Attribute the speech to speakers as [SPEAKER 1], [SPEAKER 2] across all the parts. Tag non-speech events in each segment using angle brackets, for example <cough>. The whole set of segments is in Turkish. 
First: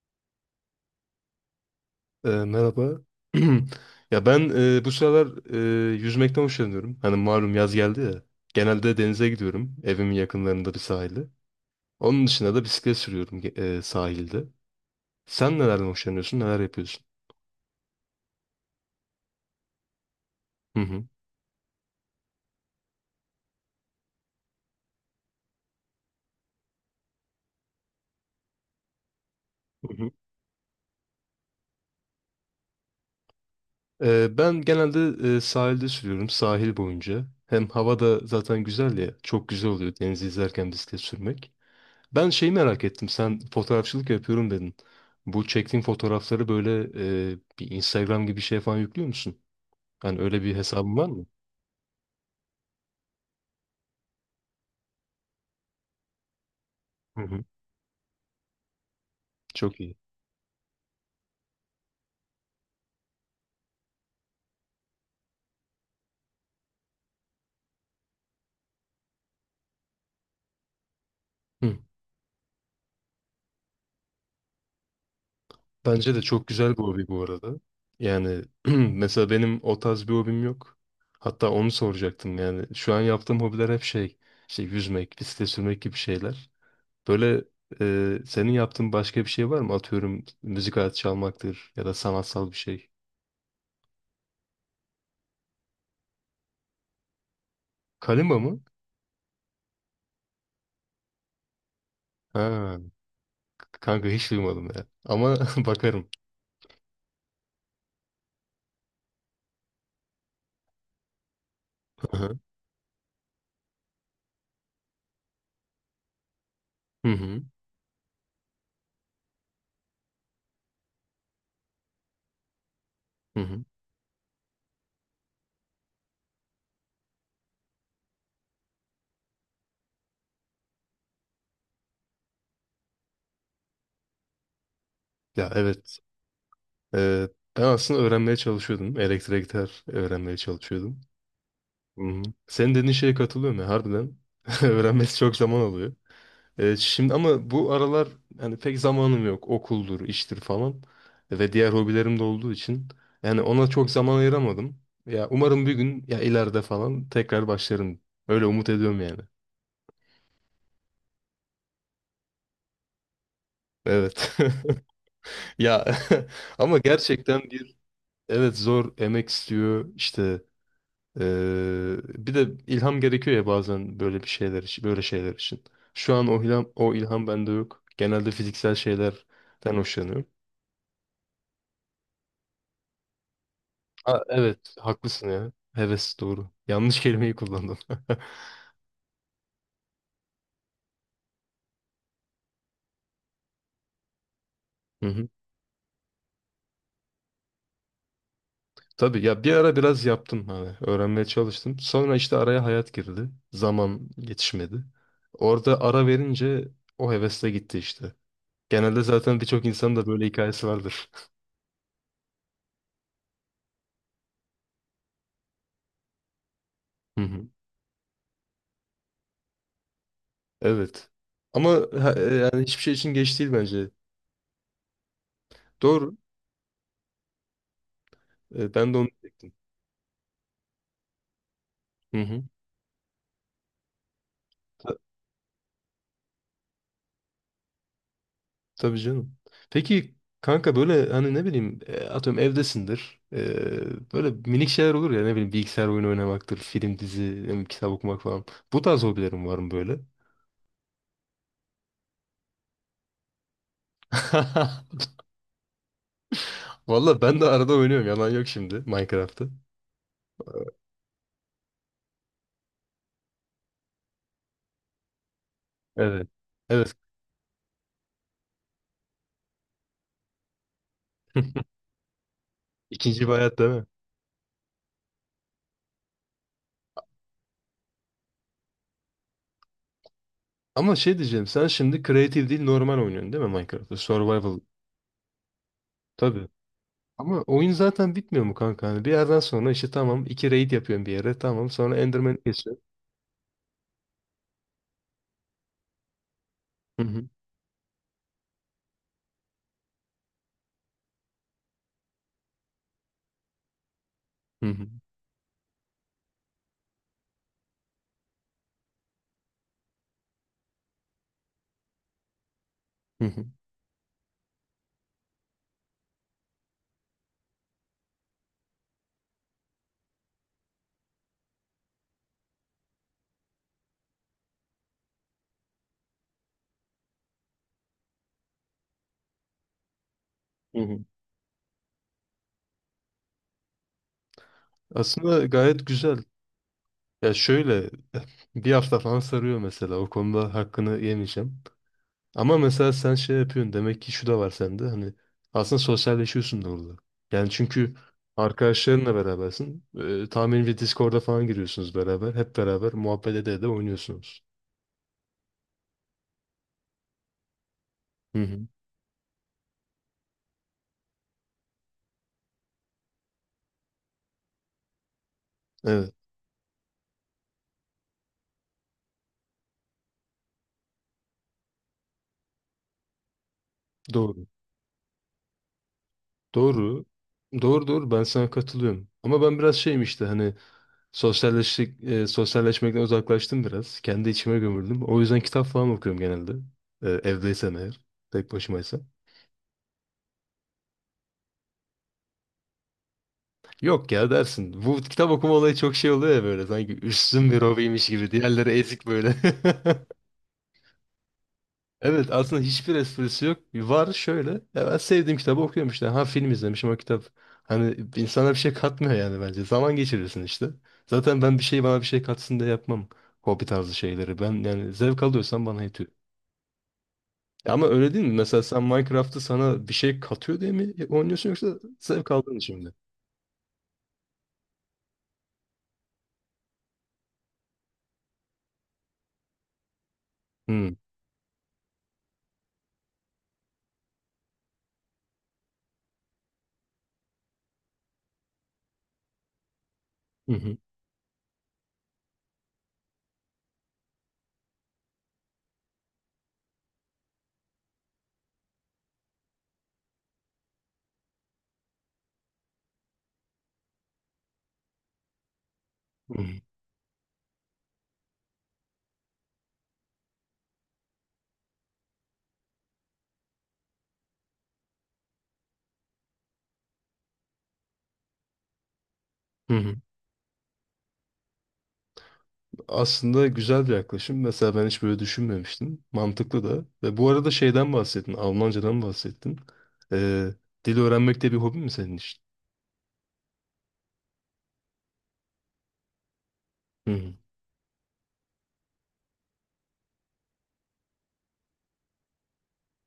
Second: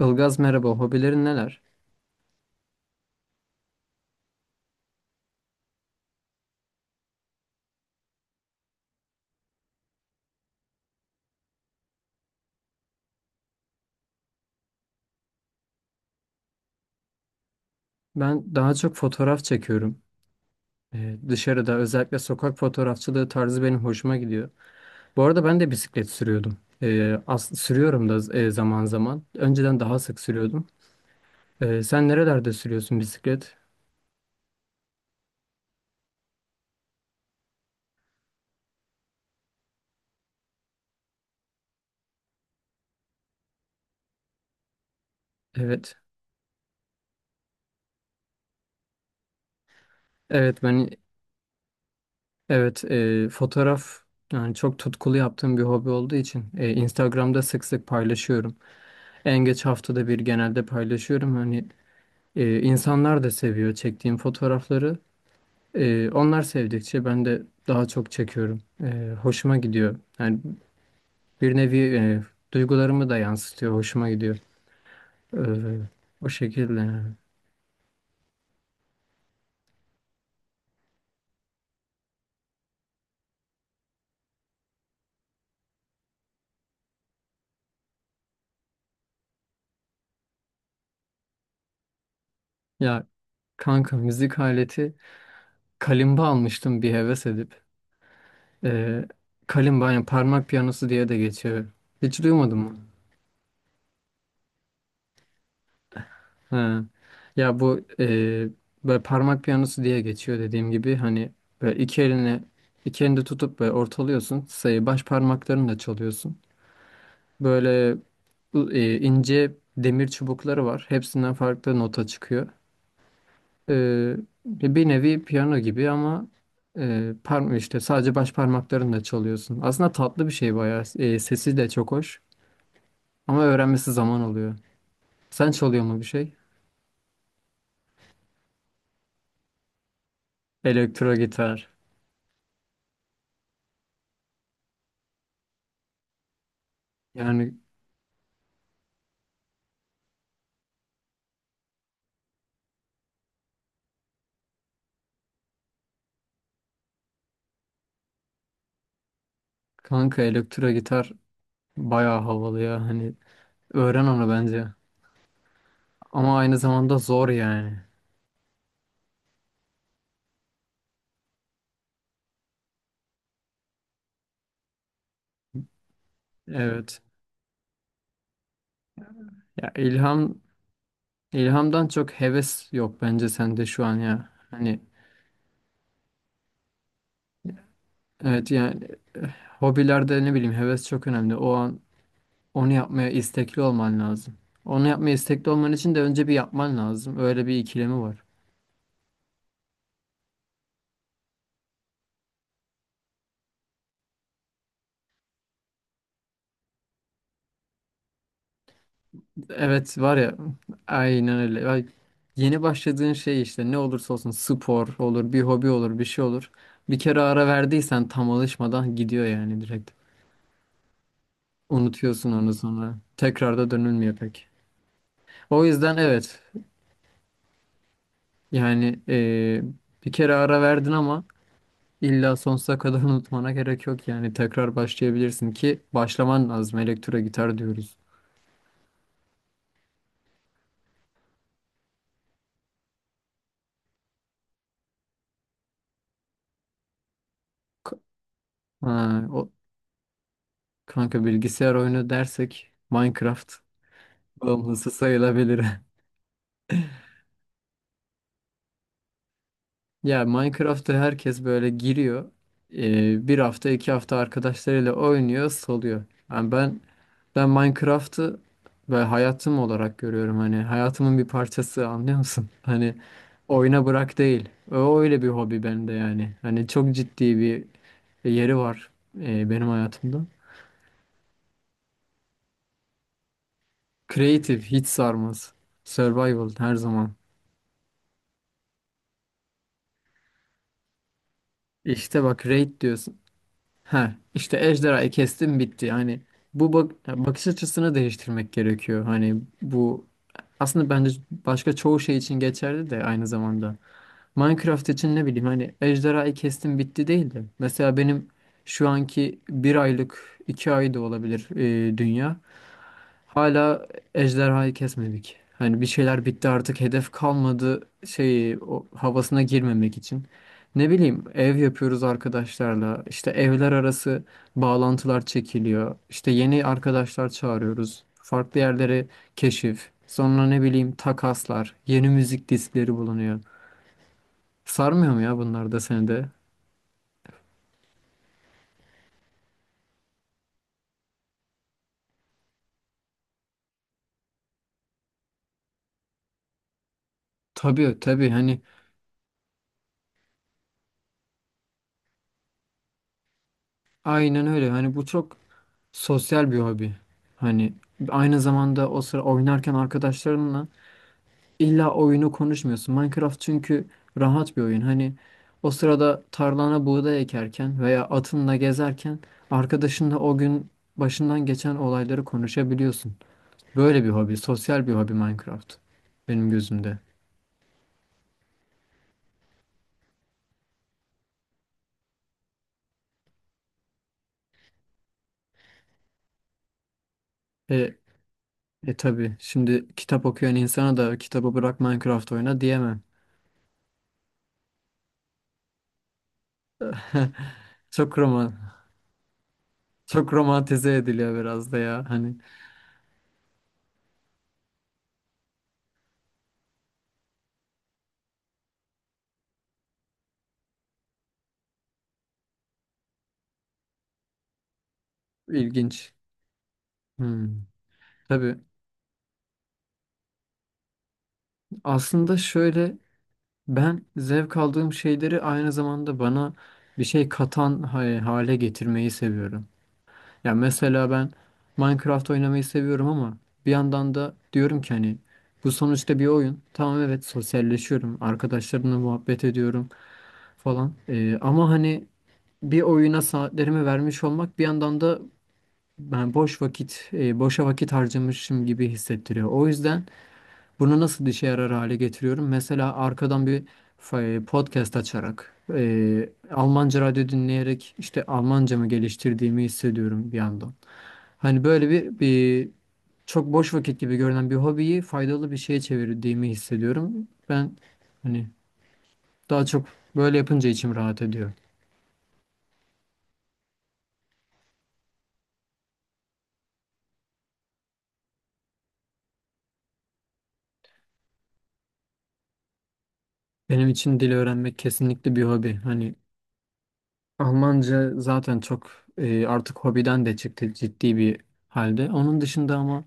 [SPEAKER 1] Ilgaz merhaba, hobilerin neler?
[SPEAKER 2] Merhaba. <clears throat> Ya ben bu sıralar e, yüzmekten hoşlanıyorum. Hani malum yaz geldi ya. Genelde denize gidiyorum. Evimin yakınlarında bir sahilde. Onun dışında da bisiklet sürüyorum sahilde. Sen nelerden hoşlanıyorsun? Neler yapıyorsun?
[SPEAKER 1] Ben daha çok fotoğraf çekiyorum.
[SPEAKER 2] Hı hı.
[SPEAKER 1] Dışarıda özellikle sokak fotoğrafçılığı tarzı benim hoşuma gidiyor. Bu arada ben de bisiklet sürüyordum. Sürüyorum da zaman zaman. Önceden
[SPEAKER 2] Hı
[SPEAKER 1] daha
[SPEAKER 2] hı.
[SPEAKER 1] sık sürüyordum. Sen nerelerde sürüyorsun bisiklet?
[SPEAKER 2] Ben genelde sahilde sürüyorum. Sahil boyunca. Hem hava da zaten güzel ya. Çok güzel oluyor denizi izlerken bisiklet sürmek. Ben şeyi merak ettim. Sen fotoğrafçılık yapıyorum dedin. Bu çektiğin
[SPEAKER 1] Evet.
[SPEAKER 2] fotoğrafları böyle bir Instagram gibi bir şeye falan yüklüyor musun? Hani öyle bir
[SPEAKER 1] Evet ben
[SPEAKER 2] hesabın var mı?
[SPEAKER 1] evet e, fotoğraf yani çok tutkulu yaptığım bir hobi olduğu için
[SPEAKER 2] Hı
[SPEAKER 1] Instagram'da
[SPEAKER 2] hı.
[SPEAKER 1] sık sık paylaşıyorum. En geç
[SPEAKER 2] Çok iyi.
[SPEAKER 1] haftada bir genelde paylaşıyorum. Hani insanlar da seviyor çektiğim fotoğrafları. Onlar sevdikçe ben de daha çok çekiyorum. Hoşuma gidiyor. Yani bir
[SPEAKER 2] Hı.
[SPEAKER 1] nevi duygularımı da yansıtıyor. Hoşuma gidiyor. Ee,
[SPEAKER 2] Bence de
[SPEAKER 1] O
[SPEAKER 2] çok güzel
[SPEAKER 1] şekilde,
[SPEAKER 2] bir hobi
[SPEAKER 1] yani.
[SPEAKER 2] bu arada. Yani <clears throat> mesela benim o tarz bir hobim yok. Hatta onu soracaktım yani. Şu an yaptığım hobiler hep şey, işte yüzmek, bisiklet sürmek gibi şeyler. Böyle senin yaptığın başka bir şey var mı? Atıyorum müzik aleti çalmaktır ya da sanatsal bir şey.
[SPEAKER 1] Ya kanka, müzik aleti, kalimba almıştım bir heves edip.
[SPEAKER 2] Kalimba mı?
[SPEAKER 1] Ee, Kalimba yani parmak piyanosu diye de geçiyor. Hiç duymadın mı?
[SPEAKER 2] Ha. Kanka hiç duymadım ya. Ama <laughs> bakarım.
[SPEAKER 1] Ha. Ya bu, böyle parmak piyanosu diye geçiyor, dediğim gibi. Hani böyle iki
[SPEAKER 2] Hı hı.
[SPEAKER 1] elini iki elinde tutup böyle ortalıyorsun, sayı baş parmaklarını da çalıyorsun.
[SPEAKER 2] Hı hı.
[SPEAKER 1] Böyle ince demir çubukları var. Hepsinden farklı nota çıkıyor.
[SPEAKER 2] Hı hı.
[SPEAKER 1] E, Bir nevi piyano gibi ama e, parm işte sadece baş parmaklarınla çalıyorsun. Aslında tatlı bir şey bayağı. E, sesi de çok hoş ama öğrenmesi zaman alıyor. Sen
[SPEAKER 2] Ya
[SPEAKER 1] çalıyor
[SPEAKER 2] evet.
[SPEAKER 1] mu bir şey?
[SPEAKER 2] Ee, Ben aslında öğrenmeye çalışıyordum. Elektrik gitar öğrenmeye çalışıyordum.
[SPEAKER 1] Elektro gitar.
[SPEAKER 2] Hı hı. Senin dediğin şeye katılıyorum ya harbiden. <laughs> Öğrenmesi çok zaman alıyor. Şimdi ama
[SPEAKER 1] Yani
[SPEAKER 2] bu aralar yani pek zamanım yok. Okuldur, iştir falan. Ve diğer hobilerim de olduğu için. Yani ona çok zaman ayıramadım. Ya umarım bir gün ya ileride falan tekrar başlarım. Öyle umut ediyorum yani.
[SPEAKER 1] kanka, elektro gitar bayağı havalı ya. Hani öğren onu
[SPEAKER 2] Evet.
[SPEAKER 1] bence.
[SPEAKER 2] <laughs> Ya <laughs>
[SPEAKER 1] Ama aynı
[SPEAKER 2] ama
[SPEAKER 1] zamanda zor
[SPEAKER 2] gerçekten
[SPEAKER 1] yani.
[SPEAKER 2] evet, zor, emek istiyor işte. eee, Bir de ilham gerekiyor ya bazen böyle bir şeyler için böyle şeyler için. Şu an o ilham o
[SPEAKER 1] Evet.
[SPEAKER 2] ilham bende yok. Genelde fiziksel
[SPEAKER 1] Ya
[SPEAKER 2] şeylerden hoşlanıyorum.
[SPEAKER 1] ilham ilhamdan çok heves yok bence sende şu an ya.
[SPEAKER 2] Evet
[SPEAKER 1] Hani
[SPEAKER 2] haklısın ya. Heves doğru. Yanlış kelimeyi kullandım. <laughs>
[SPEAKER 1] evet yani, eh, hobilerde, ne bileyim, heves çok önemli. O an onu yapmaya istekli olman lazım. Onu
[SPEAKER 2] Hı
[SPEAKER 1] yapmaya
[SPEAKER 2] hı.
[SPEAKER 1] istekli olman için de önce bir yapman lazım. Öyle bir ikilemi var.
[SPEAKER 2] Tabii ya bir ara biraz yaptım, hani öğrenmeye çalıştım. Sonra işte araya hayat girdi. Zaman yetişmedi. Orada ara verince o heves de gitti işte. Genelde zaten birçok insanın
[SPEAKER 1] Evet
[SPEAKER 2] da
[SPEAKER 1] var
[SPEAKER 2] böyle
[SPEAKER 1] ya,
[SPEAKER 2] hikayesi vardır.
[SPEAKER 1] aynen öyle. Ay, yeni başladığın şey işte ne olursa olsun, spor olur, bir hobi olur, bir şey olur. Bir kere ara
[SPEAKER 2] <laughs>
[SPEAKER 1] verdiysen tam alışmadan gidiyor yani, direkt.
[SPEAKER 2] Evet. Ama
[SPEAKER 1] Unutuyorsun onu
[SPEAKER 2] yani hiçbir şey
[SPEAKER 1] sonra.
[SPEAKER 2] için geç değil
[SPEAKER 1] Tekrar da
[SPEAKER 2] bence.
[SPEAKER 1] dönülmüyor pek. O yüzden
[SPEAKER 2] Doğru.
[SPEAKER 1] evet yani,
[SPEAKER 2] Ben de onu diyecektim.
[SPEAKER 1] bir kere ara verdin ama
[SPEAKER 2] Hı
[SPEAKER 1] İlla
[SPEAKER 2] hı.
[SPEAKER 1] sonsuza kadar <laughs> unutmana gerek yok yani, tekrar
[SPEAKER 2] Ta-
[SPEAKER 1] başlayabilirsin ki başlaman lazım, elektro gitar diyoruz.
[SPEAKER 2] tabii canım. Peki kanka, böyle hani ne bileyim, atıyorum evdesindir. E, böyle minik şeyler olur ya, ne bileyim bilgisayar oyunu oynamaktır, film, dizi, ne bileyim, kitap
[SPEAKER 1] K-
[SPEAKER 2] okumak falan. Bu tarz
[SPEAKER 1] Ha,
[SPEAKER 2] hobilerim
[SPEAKER 1] o
[SPEAKER 2] var mı böyle?
[SPEAKER 1] kanka, bilgisayar oyunu dersek Minecraft bağımlısı
[SPEAKER 2] <laughs>
[SPEAKER 1] sayılabilir. <laughs>
[SPEAKER 2] Valla ben de arada oynuyorum, yalan yok, şimdi Minecraft'ı.
[SPEAKER 1] Ya Minecraft'a herkes böyle giriyor. Bir hafta iki hafta arkadaşlarıyla oynuyor, soluyor.
[SPEAKER 2] Evet.
[SPEAKER 1] Yani ben
[SPEAKER 2] Evet.
[SPEAKER 1] Ben Minecraft'ı ve hayatım olarak görüyorum. Hani hayatımın bir
[SPEAKER 2] <laughs>
[SPEAKER 1] parçası, anlıyor musun? Hani
[SPEAKER 2] İkinci bir hayat değil mi?
[SPEAKER 1] oyuna bırak değil. O öyle bir hobi bende yani. Hani çok ciddi bir yeri var benim hayatımda.
[SPEAKER 2] Ama şey diyeceğim, sen şimdi creative değil normal oynuyorsun değil mi Minecraft'ı? Survival.
[SPEAKER 1] Creative hiç sarmaz.
[SPEAKER 2] Tabii.
[SPEAKER 1] Survival her zaman.
[SPEAKER 2] Ama oyun zaten bitmiyor mu kanka? Hani bir yerden sonra işte tamam, iki raid yapıyorum bir yere. Tamam, sonra
[SPEAKER 1] İşte
[SPEAKER 2] enderman
[SPEAKER 1] bak, raid
[SPEAKER 2] kesiyorum.
[SPEAKER 1] diyorsun. Ha işte, ejderhayı kestim bitti. Hani bu bak,
[SPEAKER 2] Hı hı.
[SPEAKER 1] bakış açısını değiştirmek gerekiyor. Hani bu aslında bence başka çoğu şey için geçerli de aynı zamanda.
[SPEAKER 2] Hı
[SPEAKER 1] Minecraft
[SPEAKER 2] hı.
[SPEAKER 1] için ne bileyim, hani ejderhayı kestim bitti değil de. Mesela benim şu anki bir aylık, iki ay da olabilir, dünya.
[SPEAKER 2] Hı hı.
[SPEAKER 1] Hala ejderhayı kesmedik. Hani bir şeyler bitti, artık hedef kalmadı şeyi, o havasına girmemek için. Ne bileyim, ev yapıyoruz arkadaşlarla. İşte evler arası bağlantılar çekiliyor. İşte yeni arkadaşlar çağırıyoruz. Farklı yerlere keşif. Sonra ne
[SPEAKER 2] Hı
[SPEAKER 1] bileyim,
[SPEAKER 2] hı.
[SPEAKER 1] takaslar, yeni müzik diskleri bulunuyor. Sarmıyor mu ya
[SPEAKER 2] Aslında
[SPEAKER 1] bunlar da
[SPEAKER 2] gayet
[SPEAKER 1] seni
[SPEAKER 2] güzel.
[SPEAKER 1] de?
[SPEAKER 2] Ya şöyle <laughs> bir hafta falan sarıyor mesela. O konuda hakkını yemeyeceğim. Ama mesela sen şey yapıyorsun. Demek ki şu da var sende. Hani aslında sosyalleşiyorsun da orada. Yani çünkü
[SPEAKER 1] Tabii tabii, hani
[SPEAKER 2] arkadaşlarınla berabersin. Tahminimce Discord'a falan giriyorsunuz beraber. Hep beraber muhabbet ede de oynuyorsunuz.
[SPEAKER 1] aynen öyle. Hani bu çok sosyal bir hobi. Hani
[SPEAKER 2] Hı
[SPEAKER 1] aynı
[SPEAKER 2] hı.
[SPEAKER 1] zamanda o sıra oynarken arkadaşlarınla illa oyunu konuşmuyorsun. Minecraft çünkü rahat bir oyun. Hani o
[SPEAKER 2] Evet.
[SPEAKER 1] sırada tarlana buğday ekerken veya atınla gezerken arkadaşınla o gün başından geçen olayları konuşabiliyorsun. Böyle bir hobi,
[SPEAKER 2] Doğru.
[SPEAKER 1] sosyal bir hobi Minecraft benim gözümde.
[SPEAKER 2] Doğru. Doğru doğru, ben sana katılıyorum. Ama ben biraz şeyim işte, hani sosyalleştik, sosyalleşmekten uzaklaştım biraz. Kendi içime gömüldüm. O yüzden kitap falan okuyorum genelde. Evdeysem
[SPEAKER 1] E,
[SPEAKER 2] eğer. Tek
[SPEAKER 1] e
[SPEAKER 2] başımaysam.
[SPEAKER 1] tabii şimdi kitap okuyan insana da kitabı bırak Minecraft oyna diyemem.
[SPEAKER 2] Yok ya, dersin. Bu kitap okuma olayı çok şey oluyor ya böyle. Sanki üstün bir
[SPEAKER 1] <laughs>
[SPEAKER 2] hobiymiş
[SPEAKER 1] Çok
[SPEAKER 2] gibi.
[SPEAKER 1] roman,
[SPEAKER 2] Diğerleri ezik böyle. <laughs>
[SPEAKER 1] çok romantize ediliyor biraz da ya.
[SPEAKER 2] Evet,
[SPEAKER 1] Hani
[SPEAKER 2] aslında hiçbir esprisi yok. Var şöyle. Ya ben sevdiğim kitabı okuyorum işte. Ha, film izlemişim o kitap. Hani insana bir şey katmıyor yani bence. Zaman geçirirsin işte. Zaten ben bir şey, bana bir şey katsın diye yapmam. Hobi tarzı şeyleri. Ben yani zevk alıyorsam bana yetiyor.
[SPEAKER 1] İlginç. Hmm.
[SPEAKER 2] Ya ama öyle değil mi?
[SPEAKER 1] Tabii.
[SPEAKER 2] Mesela sen Minecraft'ı sana bir şey katıyor diye mi oynuyorsun, yoksa zevk
[SPEAKER 1] Aslında
[SPEAKER 2] aldığın için mi?
[SPEAKER 1] şöyle, ben zevk aldığım şeyleri aynı zamanda bana bir şey katan hale getirmeyi seviyorum. Ya
[SPEAKER 2] Hı
[SPEAKER 1] mesela ben Minecraft oynamayı seviyorum ama bir yandan da diyorum ki hani bu sonuçta bir oyun. Tamam evet, sosyalleşiyorum. Arkadaşlarımla muhabbet ediyorum
[SPEAKER 2] hı
[SPEAKER 1] falan. Ama hani bir oyuna saatlerimi vermiş olmak bir yandan da ben boş vakit, boşa vakit harcamışım gibi hissettiriyor. O yüzden bunu nasıl işe yarar hale getiriyorum? Mesela arkadan bir podcast açarak,
[SPEAKER 2] hı
[SPEAKER 1] Almanca radyo dinleyerek işte Almancamı geliştirdiğimi hissediyorum bir yandan. Hani böyle bir çok boş vakit gibi görünen bir hobiyi faydalı bir şeye çevirdiğimi hissediyorum. Ben hani daha çok
[SPEAKER 2] hı.
[SPEAKER 1] böyle yapınca içim rahat ediyor.
[SPEAKER 2] Aslında güzel bir yaklaşım. Mesela ben hiç böyle düşünmemiştim. Mantıklı da. Ve bu arada şeyden bahsettin. Almancadan bahsettin. Ee, Dil öğrenmek de bir hobi mi senin için?
[SPEAKER 1] Benim için dil öğrenmek kesinlikle bir hobi. Hani
[SPEAKER 2] Hı hı.
[SPEAKER 1] Almanca zaten çok artık hobiden de çıktı ciddi bir halde. Onun dışında ama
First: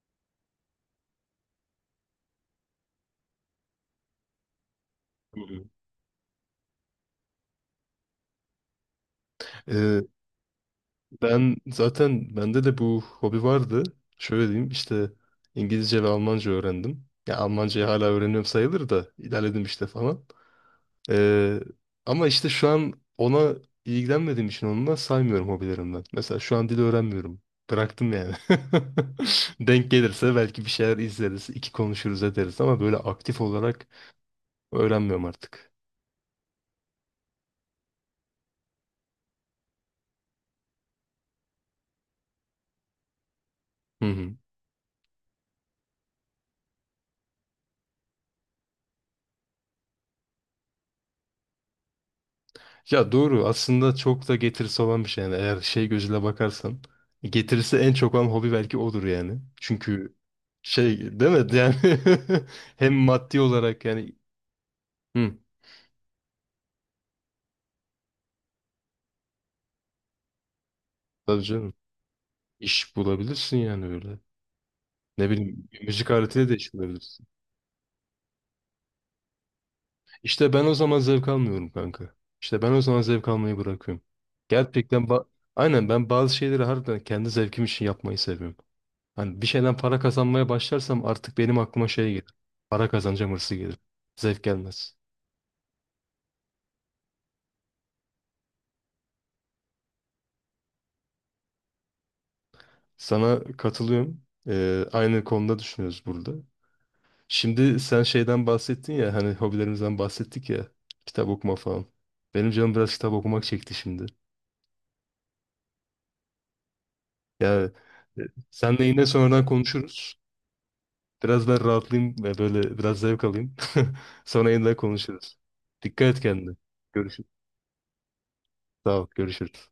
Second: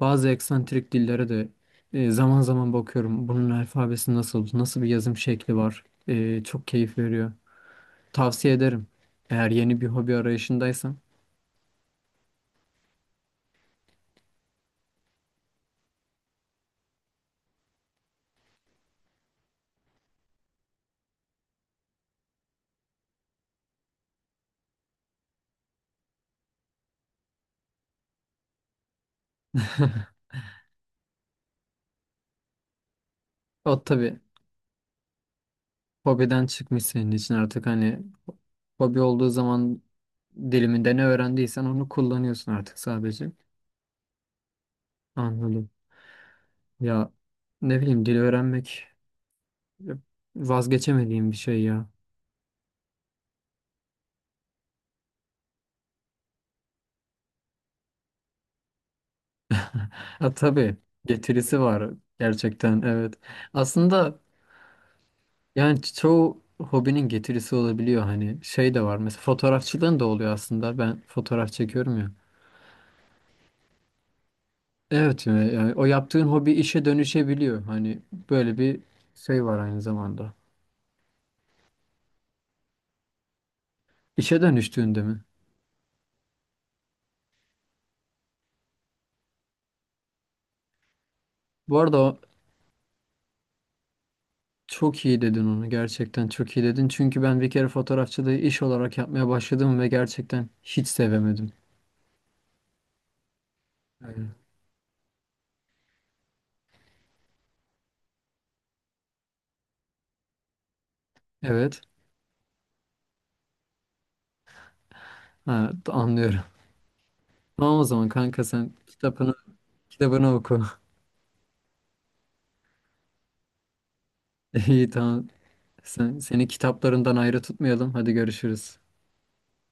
[SPEAKER 1] bazı eksantrik dillere de zaman zaman bakıyorum. Bunun alfabesi nasıl, nasıl bir yazım
[SPEAKER 2] Hı
[SPEAKER 1] şekli
[SPEAKER 2] hı.
[SPEAKER 1] var. E, çok keyif veriyor. Tavsiye ederim. Eğer yeni bir
[SPEAKER 2] Ee,
[SPEAKER 1] hobi arayışındaysan.
[SPEAKER 2] Ben zaten bende de bu hobi vardı. Şöyle diyeyim işte, İngilizce ve Almanca öğrendim. Ya Almancayı hala öğreniyorum sayılır da ilerledim işte falan. Ee, Ama işte şu an ona ilgilenmediğim için onunla saymıyorum hobilerimden. Mesela şu an dil öğrenmiyorum. Bıraktım yani. <laughs> Denk
[SPEAKER 1] <laughs>
[SPEAKER 2] gelirse belki bir şeyler izleriz, iki konuşuruz ederiz, ama böyle aktif
[SPEAKER 1] O
[SPEAKER 2] olarak
[SPEAKER 1] tabii
[SPEAKER 2] öğrenmiyorum artık.
[SPEAKER 1] hobiden çıkmış senin için artık, hani hobi olduğu zaman diliminde ne öğrendiysen onu kullanıyorsun artık sadece.
[SPEAKER 2] Hı hı.
[SPEAKER 1] Anladım. Ya ne bileyim, dil öğrenmek vazgeçemediğim bir şey ya.
[SPEAKER 2] Ya doğru, aslında çok da getirisi olan bir şey yani, eğer şey gözüyle bakarsan getirisi en çok olan hobi belki odur yani. Çünkü
[SPEAKER 1] Ha tabii,
[SPEAKER 2] şey değil mi
[SPEAKER 1] getirisi
[SPEAKER 2] yani
[SPEAKER 1] var
[SPEAKER 2] <laughs>
[SPEAKER 1] gerçekten,
[SPEAKER 2] hem
[SPEAKER 1] evet.
[SPEAKER 2] maddi olarak yani,
[SPEAKER 1] Aslında
[SPEAKER 2] hı,
[SPEAKER 1] yani çoğu hobinin getirisi olabiliyor, hani şey de var mesela, fotoğrafçılığın da oluyor aslında, ben
[SPEAKER 2] tabii
[SPEAKER 1] fotoğraf
[SPEAKER 2] canım,
[SPEAKER 1] çekiyorum ya.
[SPEAKER 2] iş bulabilirsin yani öyle.
[SPEAKER 1] Evet
[SPEAKER 2] Ne
[SPEAKER 1] yani
[SPEAKER 2] bileyim,
[SPEAKER 1] yani o
[SPEAKER 2] müzik
[SPEAKER 1] yaptığın
[SPEAKER 2] aletiyle
[SPEAKER 1] hobi
[SPEAKER 2] de
[SPEAKER 1] işe
[SPEAKER 2] çalabilirsin.
[SPEAKER 1] dönüşebiliyor, hani böyle bir şey var aynı zamanda.
[SPEAKER 2] İşte ben o zaman zevk almıyorum kanka. İşte ben o zaman zevk almayı bırakıyorum.
[SPEAKER 1] İşe dönüştüğünde
[SPEAKER 2] Gerçekten
[SPEAKER 1] mi?
[SPEAKER 2] aynen, ben bazı şeyleri harbiden kendi zevkim için yapmayı seviyorum. Hani bir şeyden para kazanmaya başlarsam artık benim
[SPEAKER 1] Bu
[SPEAKER 2] aklıma
[SPEAKER 1] arada
[SPEAKER 2] şey
[SPEAKER 1] o-
[SPEAKER 2] gelir. Para kazanacağım hırsı gelir. Zevk gelmez.
[SPEAKER 1] Çok iyi dedin onu, gerçekten çok iyi dedin çünkü ben bir kere fotoğrafçılığı iş olarak yapmaya başladım ve gerçekten hiç sevemedim.
[SPEAKER 2] Sana katılıyorum.
[SPEAKER 1] Yani,
[SPEAKER 2] Aynı konuda düşünüyoruz burada. Şimdi sen şeyden bahsettin ya, hani hobilerimizden bahsettik ya, kitap okuma
[SPEAKER 1] evet,
[SPEAKER 2] falan. Benim canım biraz kitap okumak çekti şimdi.
[SPEAKER 1] ha, anlıyorum.
[SPEAKER 2] Ya
[SPEAKER 1] Tamam o zaman
[SPEAKER 2] e,
[SPEAKER 1] kanka, sen
[SPEAKER 2] senle yine
[SPEAKER 1] kitabını
[SPEAKER 2] sonradan konuşuruz.
[SPEAKER 1] kitabını oku.
[SPEAKER 2] Biraz daha rahatlayayım ve böyle biraz zevk alayım. <laughs> Sonra
[SPEAKER 1] <laughs>
[SPEAKER 2] yeniden
[SPEAKER 1] İyi, tamam.
[SPEAKER 2] konuşuruz. Dikkat
[SPEAKER 1] Sen,
[SPEAKER 2] et
[SPEAKER 1] seni
[SPEAKER 2] kendine.
[SPEAKER 1] kitaplarından
[SPEAKER 2] Görüşürüz.
[SPEAKER 1] ayrı tutmayalım. Hadi görüşürüz.
[SPEAKER 2] Sağ ol. Görüşürüz.